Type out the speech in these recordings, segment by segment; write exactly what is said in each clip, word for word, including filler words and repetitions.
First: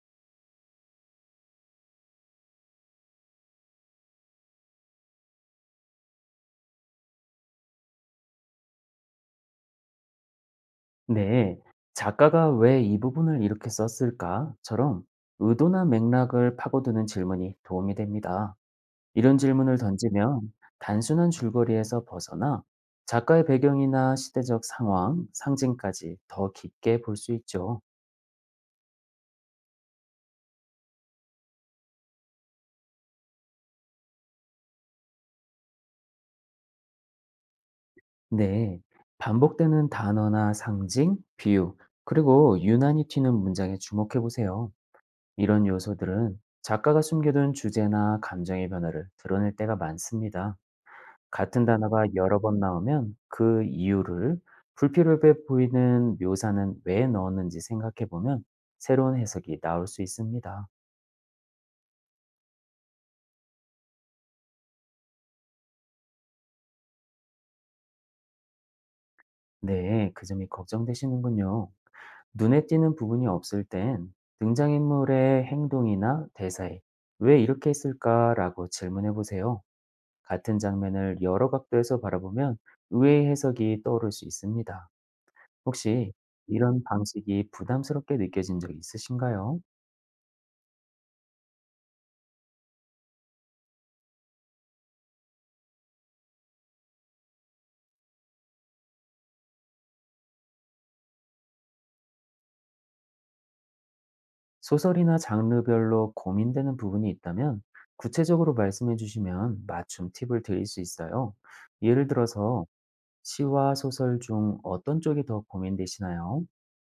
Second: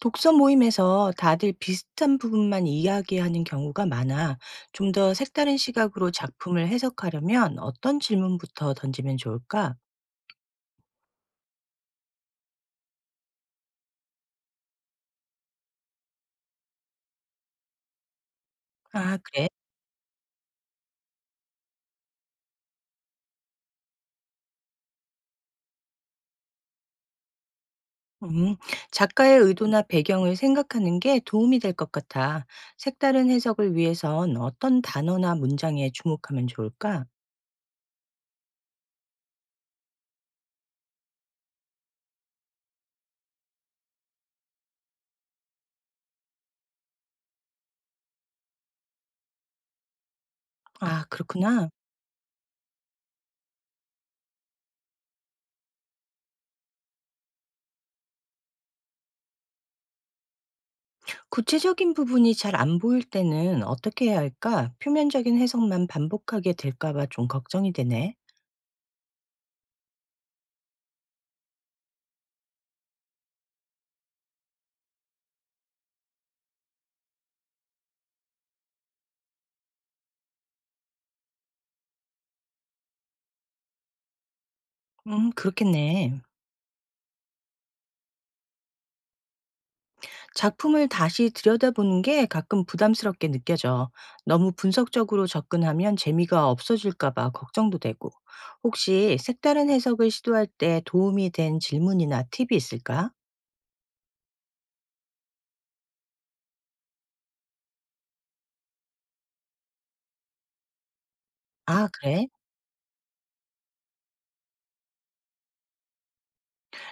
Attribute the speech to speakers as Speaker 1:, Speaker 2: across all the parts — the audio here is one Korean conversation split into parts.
Speaker 1: 독서 모임에서 다들 비슷한 부분만 이야기하는 경우가 많아. 좀 더 색다른 시각으로 작품을 해석하려면 어떤 질문부터 던지면 좋을까?
Speaker 2: 네, 작가가 왜 이 부분을 이렇게 썼을까?처럼 의도나 맥락을 파고드는 질문이 도움이 됩니다.
Speaker 1: 아,
Speaker 2: 이런
Speaker 1: 그래.
Speaker 2: 질문을 던지면 단순한 줄거리에서 벗어나 작가의 배경이나 시대적 상황, 상징까지 더 깊게 볼 수 있죠.
Speaker 1: 음, 작가의 의도나 배경을 생각하는 게 도움이 될 것 같아. 색다른 해석을 위해선 어떤 단어나 문장에 주목하면 좋을까?
Speaker 2: 네, 반복되는 단어나 상징, 비유, 그리고 유난히 튀는 문장에 주목해 보세요. 이런 요소들은 작가가 숨겨둔 주제나 감정의 변화를 드러낼 때가 많습니다.
Speaker 1: 아,
Speaker 2: 같은
Speaker 1: 그렇구나.
Speaker 2: 단어가 여러 번 나오면 그 이유를, 불필요해 보이는 묘사는 왜 넣었는지 생각해 보면 새로운 해석이 나올 수 있습니다.
Speaker 1: 구체적인 부분이 잘 안 보일 때는 어떻게 해야 할까? 표면적인 해석만 반복하게 될까 봐 좀 걱정이 되네.
Speaker 2: 네, 그 점이 걱정되시는군요. 눈에 띄는 부분이 없을 땐 등장인물의 행동이나 대사에 왜 이렇게 했을까라고 질문해 보세요. 같은 장면을 여러 각도에서 바라보면 의외의 해석이 떠오를 수 있습니다.
Speaker 1: 음,
Speaker 2: 혹시
Speaker 1: 그렇겠네.
Speaker 2: 이런 방식이 부담스럽게 느껴진 적 있으신가요?
Speaker 1: 작품을 다시 들여다보는 게 가끔 부담스럽게 느껴져. 너무 분석적으로 접근하면 재미가 없어질까봐 걱정도 되고. 혹시 색다른 해석을 시도할 때 도움이 된 질문이나 팁이 있을까?
Speaker 2: 소설이나 장르별로 고민되는 부분이 있다면 구체적으로 말씀해 주시면 맞춤 팁을 드릴 수 있어요.
Speaker 1: 아,
Speaker 2: 예를
Speaker 1: 그래?
Speaker 2: 들어서 시와 소설 중 어떤 쪽이 더 고민되시나요?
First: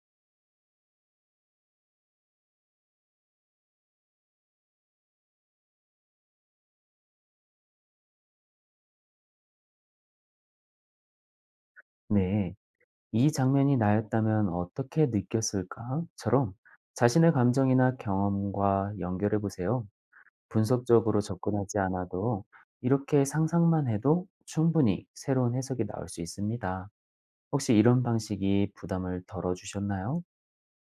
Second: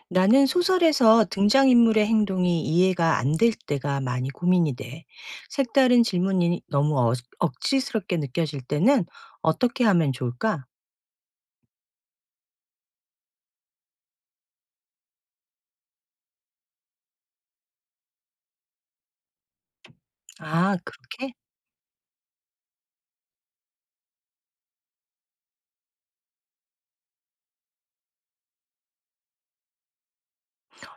Speaker 1: 나는 소설에서 등장인물의 행동이 이해가 안 될 때가 많이 고민이 돼. 색다른 질문이 너무 어- 억지스럽게 느껴질 때는 어떻게 하면 좋을까?
Speaker 2: 네. 이 장면이 나였다면 어떻게 느꼈을까?처럼 자신의 감정이나 경험과 연결해 보세요.
Speaker 1: 아,
Speaker 2: 분석적으로
Speaker 1: 그렇게?
Speaker 2: 접근하지 않아도 이렇게 상상만 해도 충분히 새로운 해석이 나올 수 있습니다. 혹시 이런 방식이 부담을 덜어주셨나요?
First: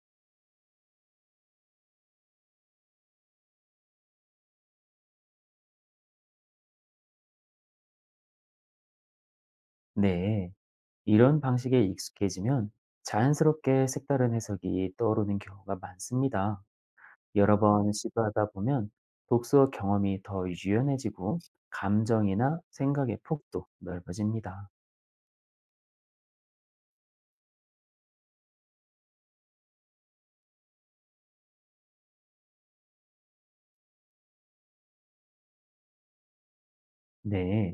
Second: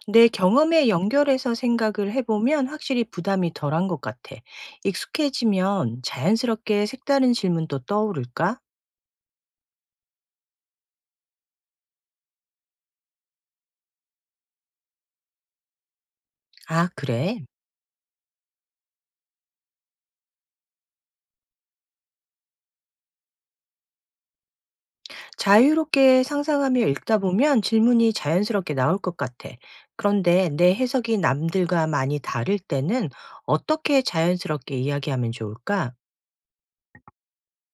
Speaker 1: 내 경험에 연결해서 생각을 해보면 확실히 부담이 덜한 것 같아. 익숙해지면 자연스럽게 색다른 질문도 떠오를까?
Speaker 2: 네. 이런 방식에 익숙해지면 자연스럽게 색다른 해석이 떠오르는 경우가 많습니다.
Speaker 1: 아, 그래.
Speaker 2: 여러 번 시도하다 보면 독서 경험이 더 유연해지고 감정이나 생각의 폭도 넓어집니다.
Speaker 1: 자유롭게 상상하며 읽다 보면 질문이 자연스럽게 나올 것 같아. 그런데 내 해석이 남들과 많이 다를 때는 어떻게 자연스럽게 이야기하면 좋을까?
Speaker 2: 네.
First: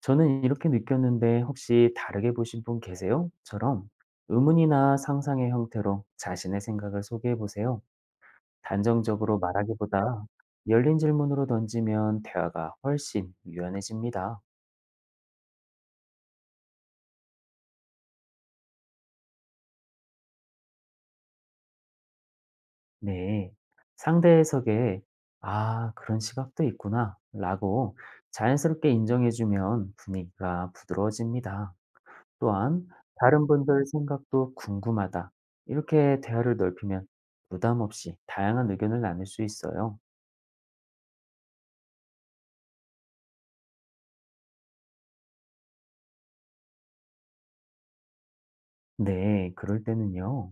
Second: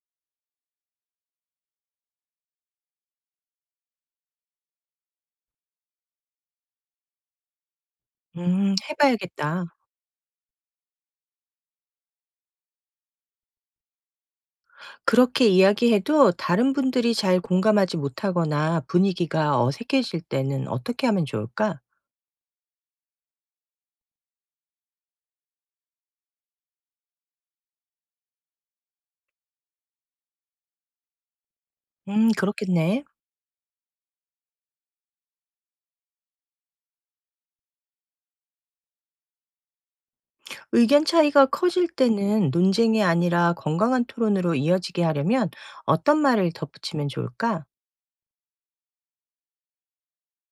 Speaker 2: 저는 이렇게 느꼈는데 혹시 다르게 보신 분 계세요? 처럼 의문이나 상상의 형태로 자신의 생각을 소개해 보세요.
Speaker 1: 음,
Speaker 2: 단정적으로
Speaker 1: 해봐야겠다.
Speaker 2: 말하기보다 열린 질문으로 던지면 대화가 훨씬 유연해집니다.
Speaker 1: 그렇게 이야기해도 다른 분들이 잘 공감하지 못하거나 분위기가 어색해질 때는 어떻게 하면 좋을까?
Speaker 2: 네, 상대 해석에 아, 그런 시각도 있구나 라고 자연스럽게 인정해주면 분위기가 부드러워집니다.
Speaker 1: 음,
Speaker 2: 또한
Speaker 1: 그렇겠네.
Speaker 2: 다른 분들 생각도 궁금하다, 이렇게 대화를 넓히면 부담 없이 다양한 의견을 나눌 수 있어요.
Speaker 1: 의견 차이가 커질 때는 논쟁이 아니라 건강한 토론으로 이어지게 하려면 어떤 말을 덧붙이면 좋을까?
Speaker 2: 네, 그럴 때는요.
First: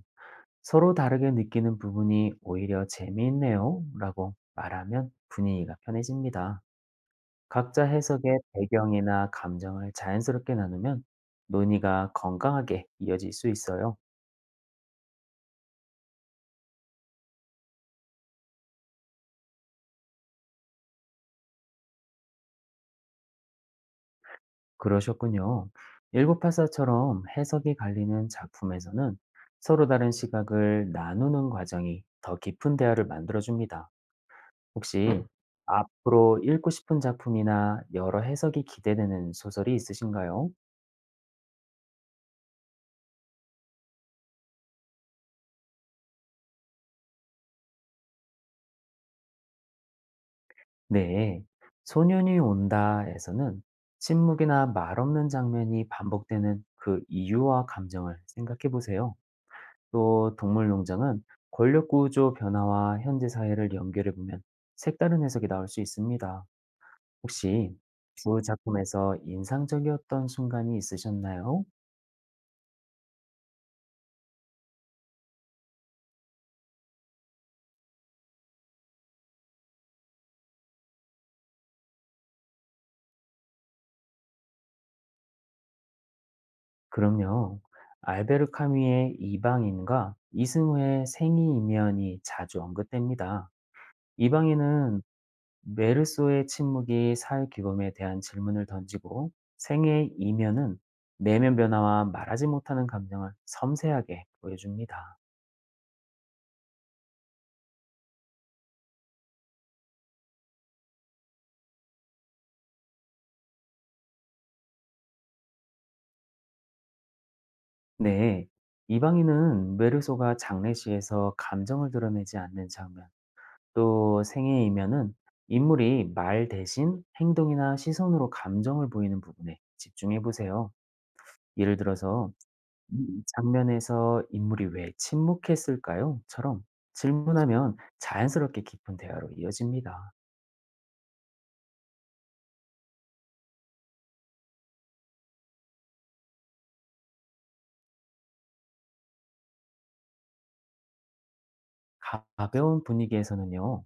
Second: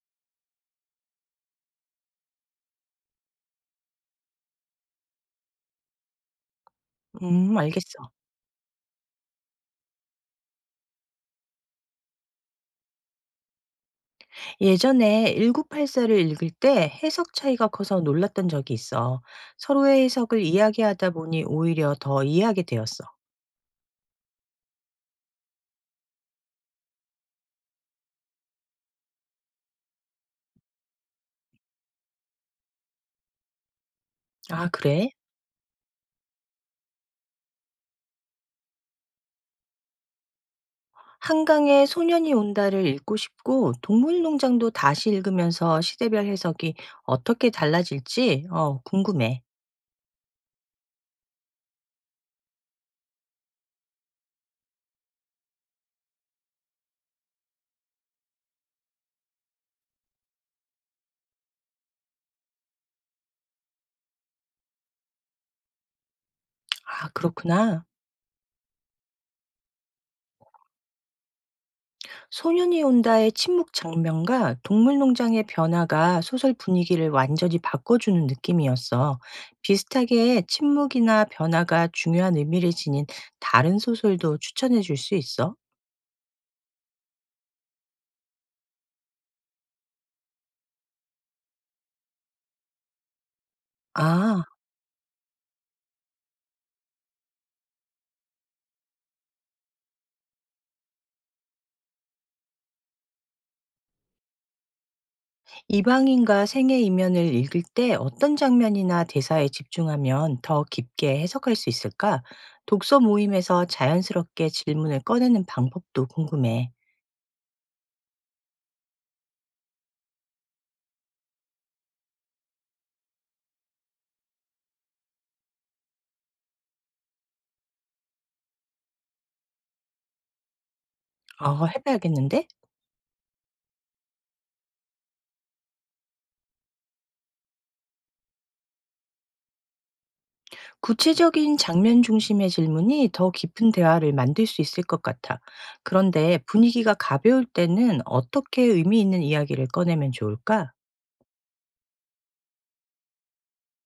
Speaker 2: 서로 다르게 느끼는 부분이 오히려 재미있네요 라고 말하면 분위기가 편해집니다.
Speaker 1: 음,
Speaker 2: 각자
Speaker 1: 알겠어.
Speaker 2: 해석의 배경이나 감정을 자연스럽게 나누면 논의가 건강하게 이어질 수 있어요.
Speaker 1: 예전에 천구백팔십사를 읽을 때 해석 차이가 커서 놀랐던 적이 있어. 서로의 해석을 이야기하다 보니 오히려 더 이해하게 되었어.
Speaker 2: 그러셨군요. 천구백팔십사처럼 해석이 갈리는 작품에서는 서로 다른 시각을 나누는 과정이 더 깊은 대화를 만들어줍니다.
Speaker 1: 아,
Speaker 2: 혹시
Speaker 1: 그래?
Speaker 2: 음. 앞으로 읽고 싶은 작품이나 여러 해석이 기대되는 소설이 있으신가요?
Speaker 1: 한강에 소년이 온다를 읽고 싶고 동물농장도 다시 읽으면서 시대별 해석이 어떻게 달라질지 어, 궁금해.
Speaker 2: 네, 소년이 온다에서는 침묵이나 말없는 장면이 반복되는 그 이유와 감정을 생각해 보세요. 또 동물농장은 권력 구조 변화와 현재 사회를 연결해 보면 색다른 해석이 나올 수 있습니다.
Speaker 1: 아,
Speaker 2: 혹시
Speaker 1: 그렇구나.
Speaker 2: 두 작품에서 인상적이었던 순간이 있으셨나요?
Speaker 1: 소년이 온다의 침묵 장면과 동물농장의 변화가 소설 분위기를 완전히 바꿔주는 느낌이었어. 비슷하게 침묵이나 변화가 중요한 의미를 지닌 다른 소설도 추천해 줄 수 있어?
Speaker 2: 그럼요. 알베르 카뮈의 이방인과 이승우의 생이이면이 자주 언급됩니다.
Speaker 1: 아,
Speaker 2: 이방인은 메르소의 침묵이 사회규범에 대한 질문을 던지고, 생의 이면은 내면 변화와 말하지 못하는 감정을 섬세하게 보여줍니다.
Speaker 1: 이방인과 생의 이면을 읽을 때 어떤 장면이나 대사에 집중하면 더 깊게 해석할 수 있을까? 독서 모임에서 자연스럽게 질문을 꺼내는 방법도 궁금해.
Speaker 2: 네, 이방인은 메르소가 장례시에서 감정을 드러내지 않는 장면, 또 생의 이면은 인물이 말 대신 행동이나 시선으로 감정을 보이는 부분에 집중해 보세요.
Speaker 1: 어,
Speaker 2: 예를 들어서
Speaker 1: 해봐야겠는데?
Speaker 2: "이 장면에서 인물이 왜 침묵했을까요?"처럼 질문하면 자연스럽게 깊은 대화로 이어집니다.
Speaker 1: 구체적인 장면 중심의 질문이 더 깊은 대화를 만들 수 있을 것 같아. 그런데 분위기가 가벼울 때는 어떻게 의미 있는 이야기를 꺼내면 좋을까?
Speaker 2: 가- 가벼운 분위기에서는요.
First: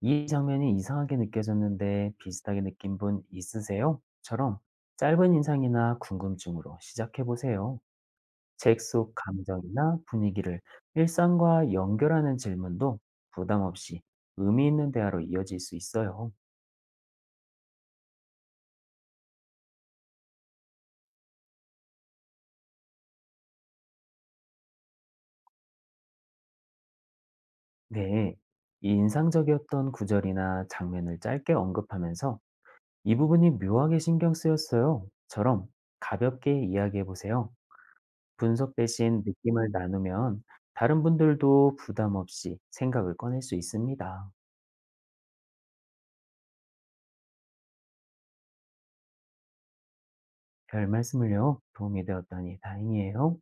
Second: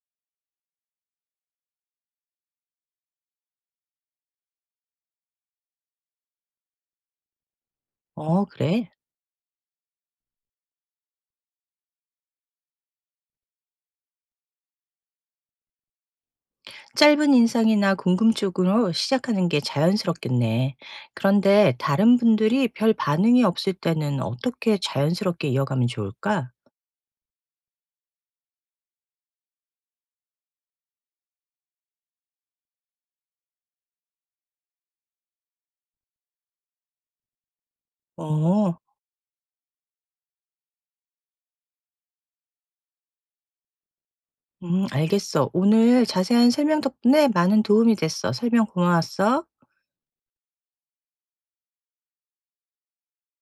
Speaker 2: "이 장면이 이상하게 느껴졌는데 비슷하게 느낀 분 있으세요?"처럼 짧은 인상이나 궁금증으로 시작해 보세요.
Speaker 1: 어,
Speaker 2: 책
Speaker 1: 그래.
Speaker 2: 속 감정이나 분위기를 일상과 연결하는 질문도 부담 없이 의미 있는 대화로 이어질 수 있어요.
Speaker 1: 짧은 인상이나 궁금증으로 시작하는 게 자연스럽겠네. 그런데 다른 분들이 별 반응이 없을 때는 어떻게 자연스럽게 이어가면 좋을까?
Speaker 2: 네, 이 인상적이었던 구절이나 장면을 짧게 언급하면서 이 부분이 묘하게 신경 쓰였어요. 처럼 가볍게 이야기해 보세요. 분석
Speaker 1: 어,
Speaker 2: 대신 느낌을 나누면 다른 분들도 부담 없이 생각을 꺼낼 수 있습니다.
Speaker 1: 음, 알겠어. 오늘 자세한 설명 덕분에 많은 도움이 됐어. 설명 고마웠어.
Speaker 2: 별 말씀을요. 도움이 되었다니 다행이에요.